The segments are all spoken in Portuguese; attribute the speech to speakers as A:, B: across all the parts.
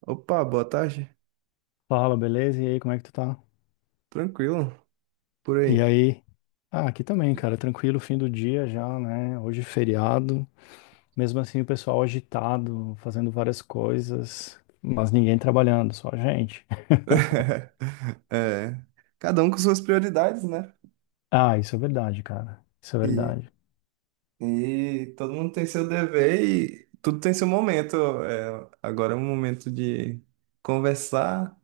A: Opa, boa tarde.
B: Fala, beleza? E aí, como é que tu tá?
A: Tranquilo, por
B: E
A: aí.
B: aí? Ah, aqui também, cara, tranquilo, fim do dia já, né? Hoje é feriado. Mesmo assim, o pessoal agitado, fazendo várias coisas, mas ninguém trabalhando, só a gente.
A: É, cada um com suas prioridades, né?
B: Ah, isso é verdade, cara. Isso é
A: E,
B: verdade.
A: e todo mundo tem seu dever e tudo tem seu momento. É, agora é o momento de conversar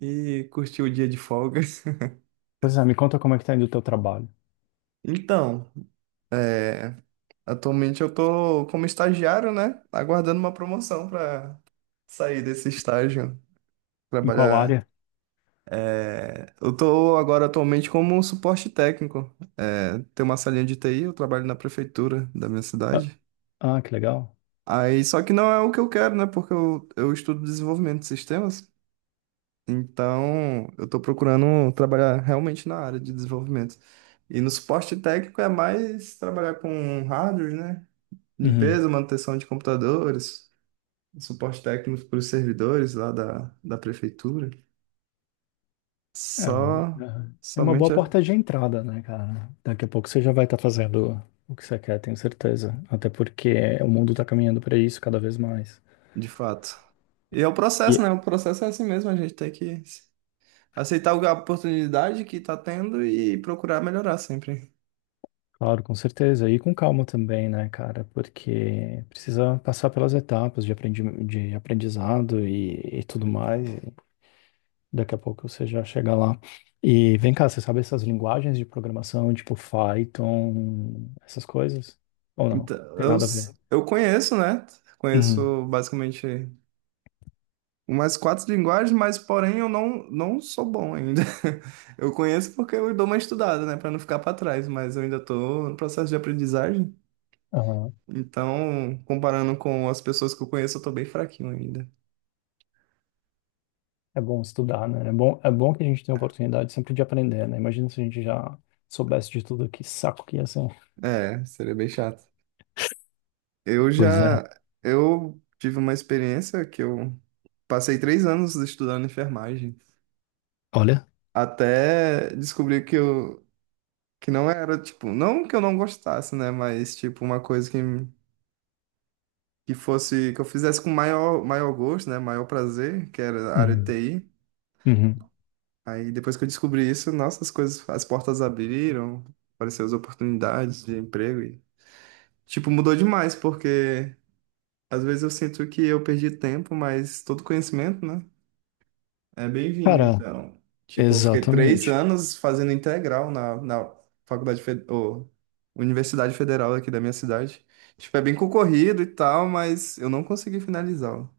A: e curtir o dia de folga.
B: Pois é, me conta como é que tá indo o teu trabalho.
A: Então, é, atualmente eu tô como estagiário, né? Aguardando uma promoção para sair desse estágio,
B: Em qual
A: trabalhar.
B: área?
A: É, eu tô agora atualmente como suporte técnico. É, tem uma salinha de TI, eu trabalho na prefeitura da minha
B: Ah,
A: cidade.
B: ah, que legal.
A: Aí, só que não é o que eu quero, né? Porque eu estudo desenvolvimento de sistemas. Então, eu tô procurando trabalhar realmente na área de desenvolvimento. E no suporte técnico é mais trabalhar com hardware, né?
B: Uhum.
A: Limpeza, manutenção de computadores, suporte técnico para os servidores lá da prefeitura.
B: É uma,
A: Só,
B: aham. É uma boa
A: somente é
B: porta de entrada, né, cara? Daqui a pouco você já vai estar fazendo o que você quer, tenho certeza. Até porque o mundo tá caminhando para isso cada vez mais.
A: de fato. E é o
B: E,
A: processo, né? O processo é assim mesmo, a gente tem que aceitar a oportunidade que tá tendo e procurar melhorar sempre.
B: claro, com certeza. E com calma também, né, cara? Porque precisa passar pelas etapas de aprendizado e tudo mais. E daqui a pouco você já chega lá. E vem cá, você sabe essas linguagens de programação, tipo Python, essas coisas? Ou não?
A: Então,
B: Tem
A: eu,
B: nada a
A: s-
B: ver.
A: eu conheço, né?
B: Uhum.
A: Conheço basicamente umas quatro linguagens, mas porém eu não sou bom ainda. Eu conheço porque eu dou uma estudada, né? Pra não ficar pra trás, mas eu ainda tô no processo de aprendizagem.
B: Aham.
A: Então, comparando com as pessoas que eu conheço, eu tô bem fraquinho ainda.
B: É bom estudar, né? É bom que a gente tenha oportunidade sempre de aprender, né? Imagina se a gente já soubesse de tudo, que saco que ia ser.
A: É, seria bem chato. Eu
B: Pois é.
A: já, eu tive uma experiência que eu passei 3 anos estudando enfermagem.
B: Olha.
A: Até descobri que não era, tipo, não que eu não gostasse, né? Mas, tipo, uma coisa que fosse, que eu fizesse com maior, maior gosto, né? Maior prazer, que era a área de
B: Uhum.
A: TI.
B: Uhum.
A: Aí depois que eu descobri isso, nossa, as coisas, as portas abriram, apareceram as oportunidades de emprego e, tipo, mudou demais, porque às vezes eu sinto que eu perdi tempo, mas todo conhecimento, né? É bem-vindo,
B: Cara,
A: então. Tipo, eu fiquei três
B: exatamente.
A: anos fazendo integral na faculdade, ou Universidade Federal aqui da minha cidade. Tipo, é bem concorrido e tal, mas eu não consegui finalizá-lo.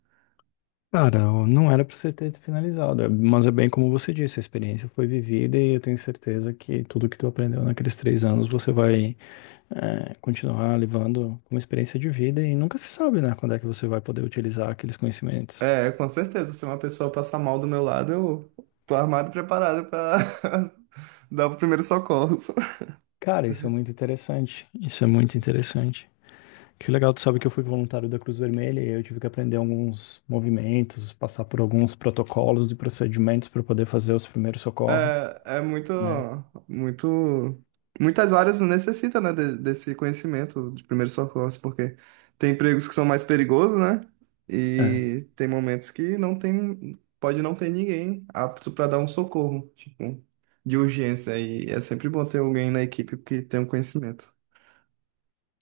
B: Cara, eu não era pra você ter finalizado, é, mas é bem como você disse, a experiência foi vivida e eu tenho certeza que tudo que tu aprendeu naqueles 3 anos você vai, é, continuar levando como experiência de vida e nunca se sabe, né, quando é que você vai poder utilizar aqueles conhecimentos.
A: É, com certeza, se uma pessoa passar mal do meu lado, eu tô armado e preparado pra dar o primeiro socorro.
B: Cara, isso é muito interessante, isso é muito interessante. Que legal, tu sabe que eu fui voluntário da Cruz Vermelha e eu tive que aprender alguns movimentos, passar por alguns protocolos e procedimentos para poder fazer os primeiros socorros,
A: É
B: né?
A: muito, muitas áreas necessitam, né, desse conhecimento de primeiros socorros, porque tem empregos que são mais perigosos, né? E tem momentos que não tem, pode não ter ninguém apto para dar um socorro, tipo, de urgência. E é sempre bom ter alguém na equipe que tem um conhecimento,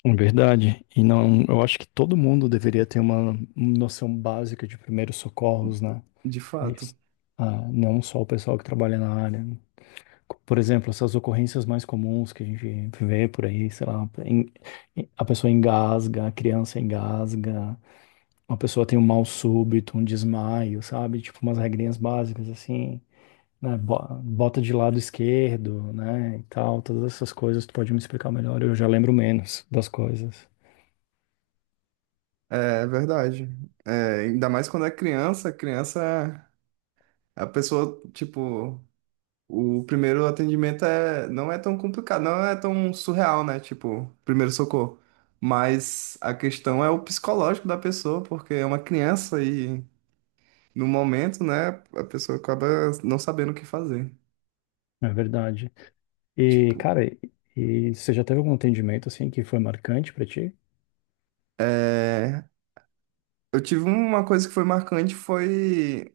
B: É verdade. E não, eu acho que todo mundo deveria ter uma noção básica de primeiros socorros, né?
A: de
B: É
A: fato.
B: isso. Ah, não só o pessoal que trabalha na área, né? Por exemplo, essas ocorrências mais comuns que a gente vê por aí, sei lá, a pessoa engasga, a criança engasga, uma pessoa tem um mal súbito, um desmaio, sabe? Tipo umas regrinhas básicas assim, né? Bota de lado esquerdo, né? E tal, todas essas coisas, tu pode me explicar melhor, eu já lembro menos das coisas.
A: É verdade. É, ainda mais quando é criança, criança, é a pessoa, tipo. O primeiro atendimento é, não é tão complicado, não é tão surreal, né? Tipo, primeiro socorro. Mas a questão é o psicológico da pessoa, porque é uma criança e no momento, né, a pessoa acaba não sabendo o que fazer.
B: É verdade. E,
A: Tipo,
B: cara, e você já teve algum atendimento, assim, que foi marcante pra ti?
A: é... eu tive uma coisa que foi marcante, foi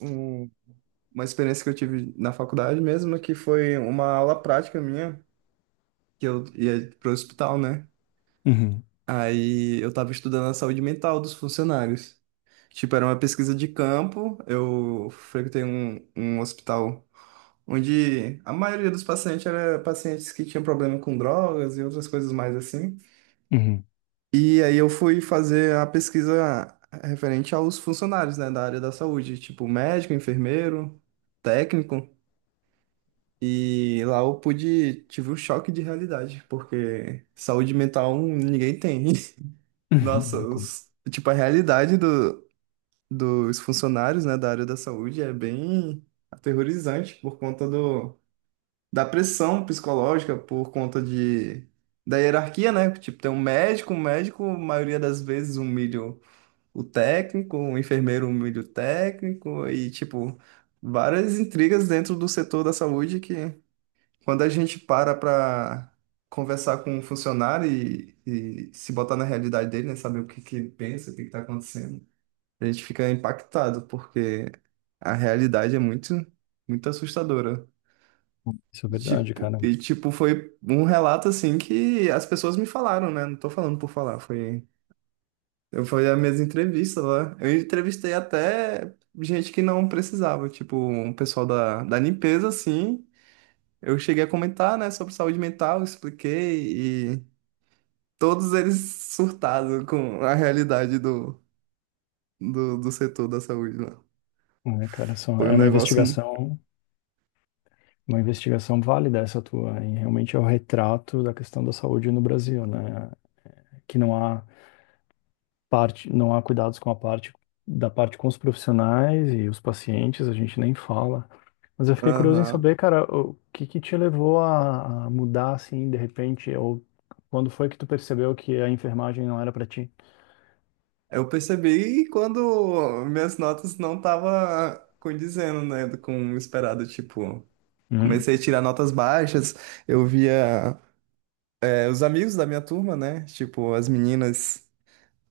A: um- uma experiência que eu tive na faculdade mesmo, que foi uma aula prática minha, que eu ia pro hospital, né?
B: Uhum.
A: Aí eu tava estudando a saúde mental dos funcionários. Tipo, era uma pesquisa de campo. Eu frequentei um hospital onde a maioria dos pacientes era pacientes que tinham problema com drogas e outras coisas mais assim.
B: Uhum.
A: E aí eu fui fazer a pesquisa referente aos funcionários, né, da área da saúde, tipo médico, enfermeiro, técnico. E lá eu pude, tive um choque de realidade, porque saúde mental ninguém tem. Nossa,
B: Uhum.
A: os- tipo, a realidade dos funcionários, né, da área da saúde é bem aterrorizante por conta da pressão psicológica, por conta da hierarquia, né? Tipo, tem um médico, a maioria das vezes, humilha o técnico, o enfermeiro humilha o técnico, e, tipo, várias intrigas dentro do setor da saúde que, quando a gente para conversar com um funcionário e se botar na realidade dele, né, saber o que que ele pensa, o que que está acontecendo. A gente fica impactado, porque a realidade é muito, muito assustadora.
B: Isso é verdade,
A: Tipo,
B: cara.
A: foi um relato assim que as pessoas me falaram, né? Não tô falando por falar, foi. Eu fui as minhas entrevistas lá. Eu entrevistei até gente que não precisava, tipo, um pessoal da limpeza, assim. Eu cheguei a comentar, né, sobre saúde mental, expliquei, e todos eles surtados com a realidade do setor da saúde lá.
B: É, cara, só,
A: Foi um
B: é
A: negócio.
B: uma investigação válida essa tua, e realmente é o retrato da questão da saúde no Brasil, né? Que não há parte, não há cuidados com a parte da parte com os profissionais e os pacientes, a gente nem fala. Mas eu fiquei curioso em
A: Aham.
B: saber, cara, o que que te levou a mudar assim, de repente, ou quando foi que tu percebeu que a enfermagem não era pra ti?
A: Eu percebi quando minhas notas não estavam condizendo, né, com o esperado, tipo,
B: Uhum.
A: comecei a tirar notas baixas, eu via os amigos da minha turma, né, tipo, as meninas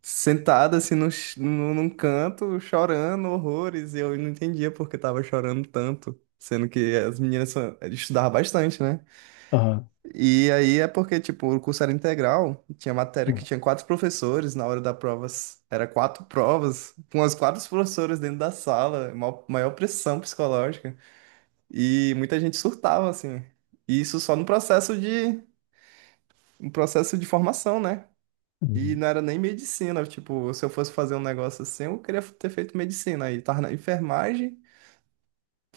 A: sentadas, assim, num canto, chorando horrores, e eu não entendia por que tava chorando tanto, sendo que as meninas estudavam bastante, né?
B: Aham.
A: E aí é porque, tipo, o curso era integral, tinha matéria que tinha quatro professores, na hora da prova era quatro provas, com as quatro professoras dentro da sala, maior pressão psicológica, e muita gente surtava, assim. E isso só no no processo de formação, né? E
B: Uhum.
A: não era nem medicina, tipo, se eu fosse fazer um negócio assim, eu queria ter feito medicina, aí tava na enfermagem,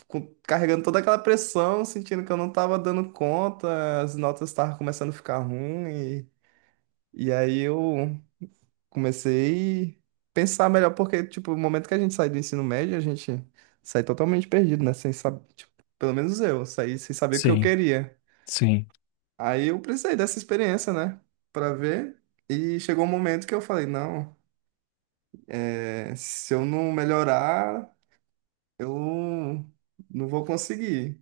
A: carregando toda aquela pressão, sentindo que eu não tava dando conta, as notas estavam começando a ficar ruim. E aí eu comecei a pensar melhor, porque, tipo, o momento que a gente sai do ensino médio, a gente sai totalmente perdido, né? Sem saber, tipo, pelo menos eu, saí sem saber o que eu
B: Sim,
A: queria.
B: sim.
A: Aí eu precisei dessa experiência, né? Pra ver. E chegou um momento que eu falei, não, se eu não melhorar, eu não vou conseguir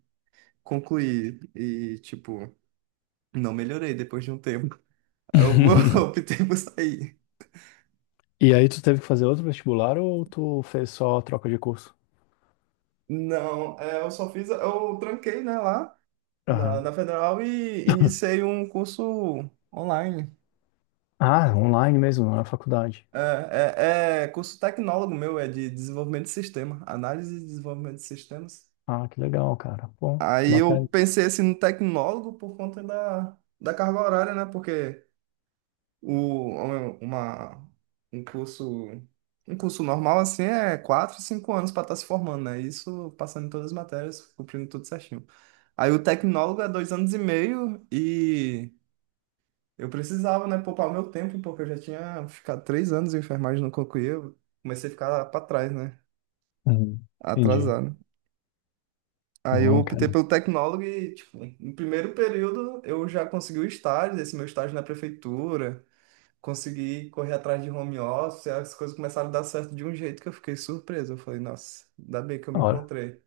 A: concluir. E, tipo, não melhorei depois de um tempo. Aí eu optei por sair.
B: E aí tu teve que fazer outro vestibular ou tu fez só troca de curso?
A: Não, eu só fiz, eu tranquei, né, lá. na,
B: Aham.
A: na Federal e iniciei um curso online.
B: Ah, online mesmo, não é faculdade.
A: É, curso tecnólogo meu, é de desenvolvimento de sistema, análise e desenvolvimento de sistemas.
B: Ah, que legal, cara. Bom,
A: Aí
B: bacana.
A: eu pensei assim no tecnólogo por conta da carga horária, né? Porque o, uma, um curso, um curso normal assim é 4, 5 anos para estar se formando, né? Isso passando em todas as matérias, cumprindo tudo certinho. Aí o tecnólogo é 2 anos e meio e eu precisava, né, poupar meu tempo, porque eu já tinha ficado 3 anos em enfermagem no concluí, eu comecei a ficar para trás, né,
B: Uhum. Entendi.
A: atrasado. Aí eu
B: Uhum,
A: optei
B: cara.
A: pelo tecnólogo e, tipo, no primeiro período eu já consegui o estágio, esse meu estágio na prefeitura, consegui correr atrás de home office, as coisas começaram a dar certo de um jeito que eu fiquei surpreso. Eu falei, nossa, ainda bem que eu me
B: Ora,
A: encontrei.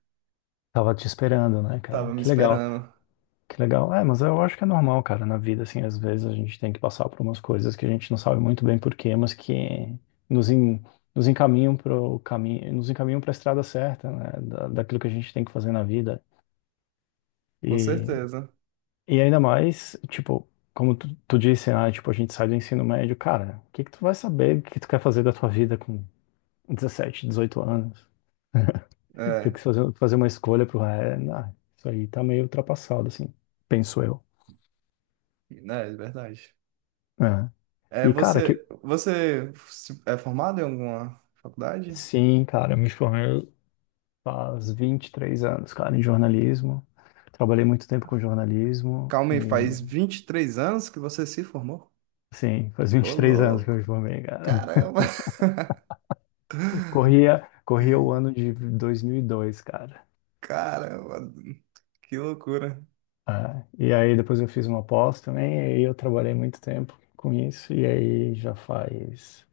B: tava te esperando, né,
A: Tava
B: cara?
A: me
B: Que legal.
A: esperando,
B: Que legal. É, mas eu acho que é normal, cara, na vida, assim, às vezes a gente tem que passar por umas coisas que a gente não sabe muito bem por quê, mas que nos, nos encaminham pro caminho, nos encaminham para a estrada certa, né, da, daquilo que a gente tem que fazer na vida.
A: com
B: E,
A: certeza.
B: e ainda mais, tipo, como tu disse, ah, tipo, a gente sai do ensino médio, cara, o que que tu vai saber o que tu quer fazer da tua vida com 17, 18 anos? Tem
A: É,
B: que fazer uma escolha pro, é, não, isso aí tá meio ultrapassado, assim, penso eu.
A: né, é verdade.
B: É.
A: É,
B: E, cara, que
A: você é formado em alguma faculdade?
B: Sim, cara, eu me formei faz 23 anos, cara, em jornalismo. Trabalhei muito tempo com jornalismo
A: Calma aí,
B: e,
A: faz 23 anos que você se formou?
B: sim, faz vinte
A: Ô,
B: e três anos que eu
A: louco!
B: me formei, cara.
A: Caramba,
B: Corria o ano de 2002, cara.
A: caramba, que loucura.
B: Ah, e aí depois eu fiz uma pós também e aí eu trabalhei muito tempo com isso e aí já faz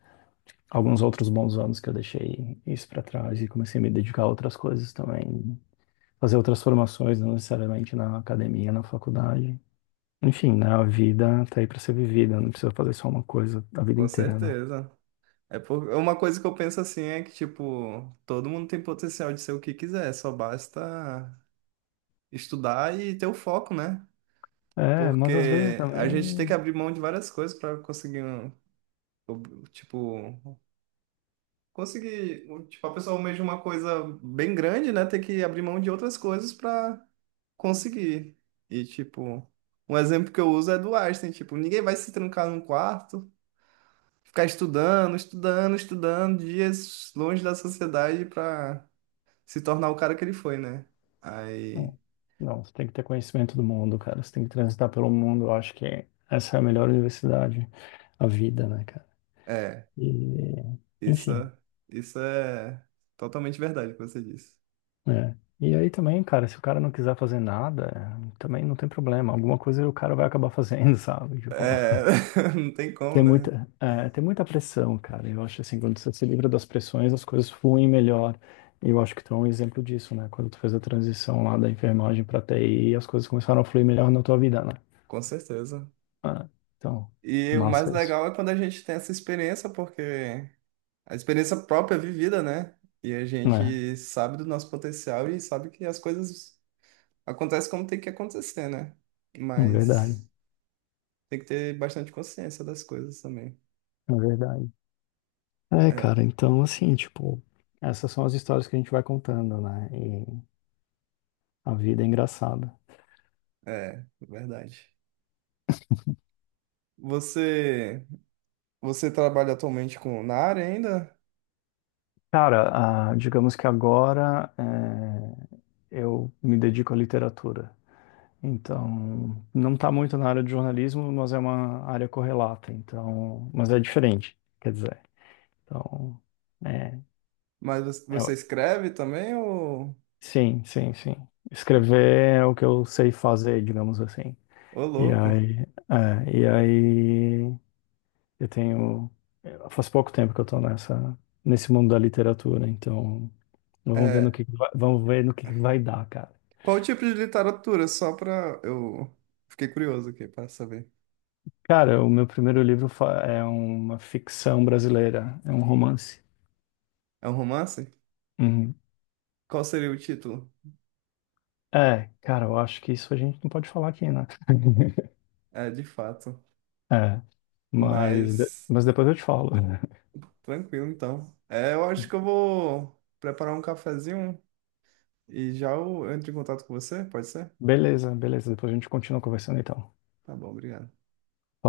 B: alguns outros bons anos que eu deixei isso pra trás e comecei a me dedicar a outras coisas também, fazer outras formações, não necessariamente na academia, na faculdade. Enfim, né? A vida tá aí pra ser vivida, não precisa fazer só uma coisa a vida
A: Com
B: inteira, né?
A: certeza. Uma coisa que eu penso assim é que, tipo, todo mundo tem potencial de ser o que quiser, só basta estudar e ter o foco, né?
B: É, mas às vezes
A: Porque a gente tem que
B: também.
A: abrir mão de várias coisas para conseguir, tipo, conseguir, tipo, a pessoa almeja uma coisa bem grande, né? Tem que abrir mão de outras coisas para conseguir. E, tipo, um exemplo que eu uso é do Einstein, tipo, ninguém vai se trancar num quarto, ficar estudando, estudando, estudando, dias longe da sociedade para se tornar o cara que ele foi, né? Aí,
B: Não, não, você tem que ter conhecimento do mundo, cara. Você tem que transitar pelo mundo. Eu acho que essa é a melhor universidade, a vida, né, cara?
A: é,
B: E,
A: isso,
B: enfim,
A: isso é totalmente verdade o que você disse.
B: é. E aí também, cara, se o cara não quiser fazer nada, é, também não tem problema. Alguma coisa o cara vai acabar fazendo, sabe? Tipo.
A: É, não tem como,
B: Tem
A: né?
B: muita, é, tem muita pressão, cara. Eu acho assim, quando você se livra das pressões, as coisas fluem melhor. E eu acho que tu é um exemplo disso, né? Quando tu fez a transição lá da enfermagem pra TI, as coisas começaram a fluir melhor na tua vida, né?
A: Com certeza.
B: Ah, então,
A: E o mais
B: massa isso.
A: legal é quando a gente tem essa experiência, porque a experiência própria é vivida, né? E a
B: É,
A: gente sabe do nosso potencial e sabe que as coisas acontecem como tem que acontecer, né?
B: é verdade,
A: Mas tem que ter bastante consciência das coisas também.
B: é verdade. É,
A: É,
B: cara, então assim, tipo, essas são as histórias que a gente vai contando, né? E a vida é engraçada.
A: verdade. Você, você trabalha atualmente com na área ainda,
B: Cara, ah, digamos que agora, é, eu me dedico à literatura. Então, não está muito na área de jornalismo, mas é uma área correlata, então, mas é diferente, quer dizer. Então, é,
A: mas você
B: é-
A: escreve também ou,
B: sim, sim, sim. Escrever é o que eu sei fazer, digamos assim.
A: ô
B: E
A: louco?
B: aí, é, e aí eu tenho, faz pouco tempo que eu estou nessa, nesse mundo da literatura, então
A: É,
B: vamos ver no que vai dar, cara.
A: qual o tipo de literatura? Só pra eu fiquei curioso aqui para saber.
B: Cara, o meu primeiro livro é uma ficção brasileira, é um romance.
A: É um romance?
B: Uhum.
A: Qual seria o título?
B: É, cara, eu acho que isso a gente não pode falar aqui, né?
A: É, de fato.
B: É, mas,
A: Mas
B: mas depois eu te falo.
A: tranquilo, então. É, eu acho que eu vou preparar um cafezinho e já eu entro em contato com você, pode ser?
B: Beleza, beleza. Depois a gente continua conversando então.
A: Tá bom, obrigado.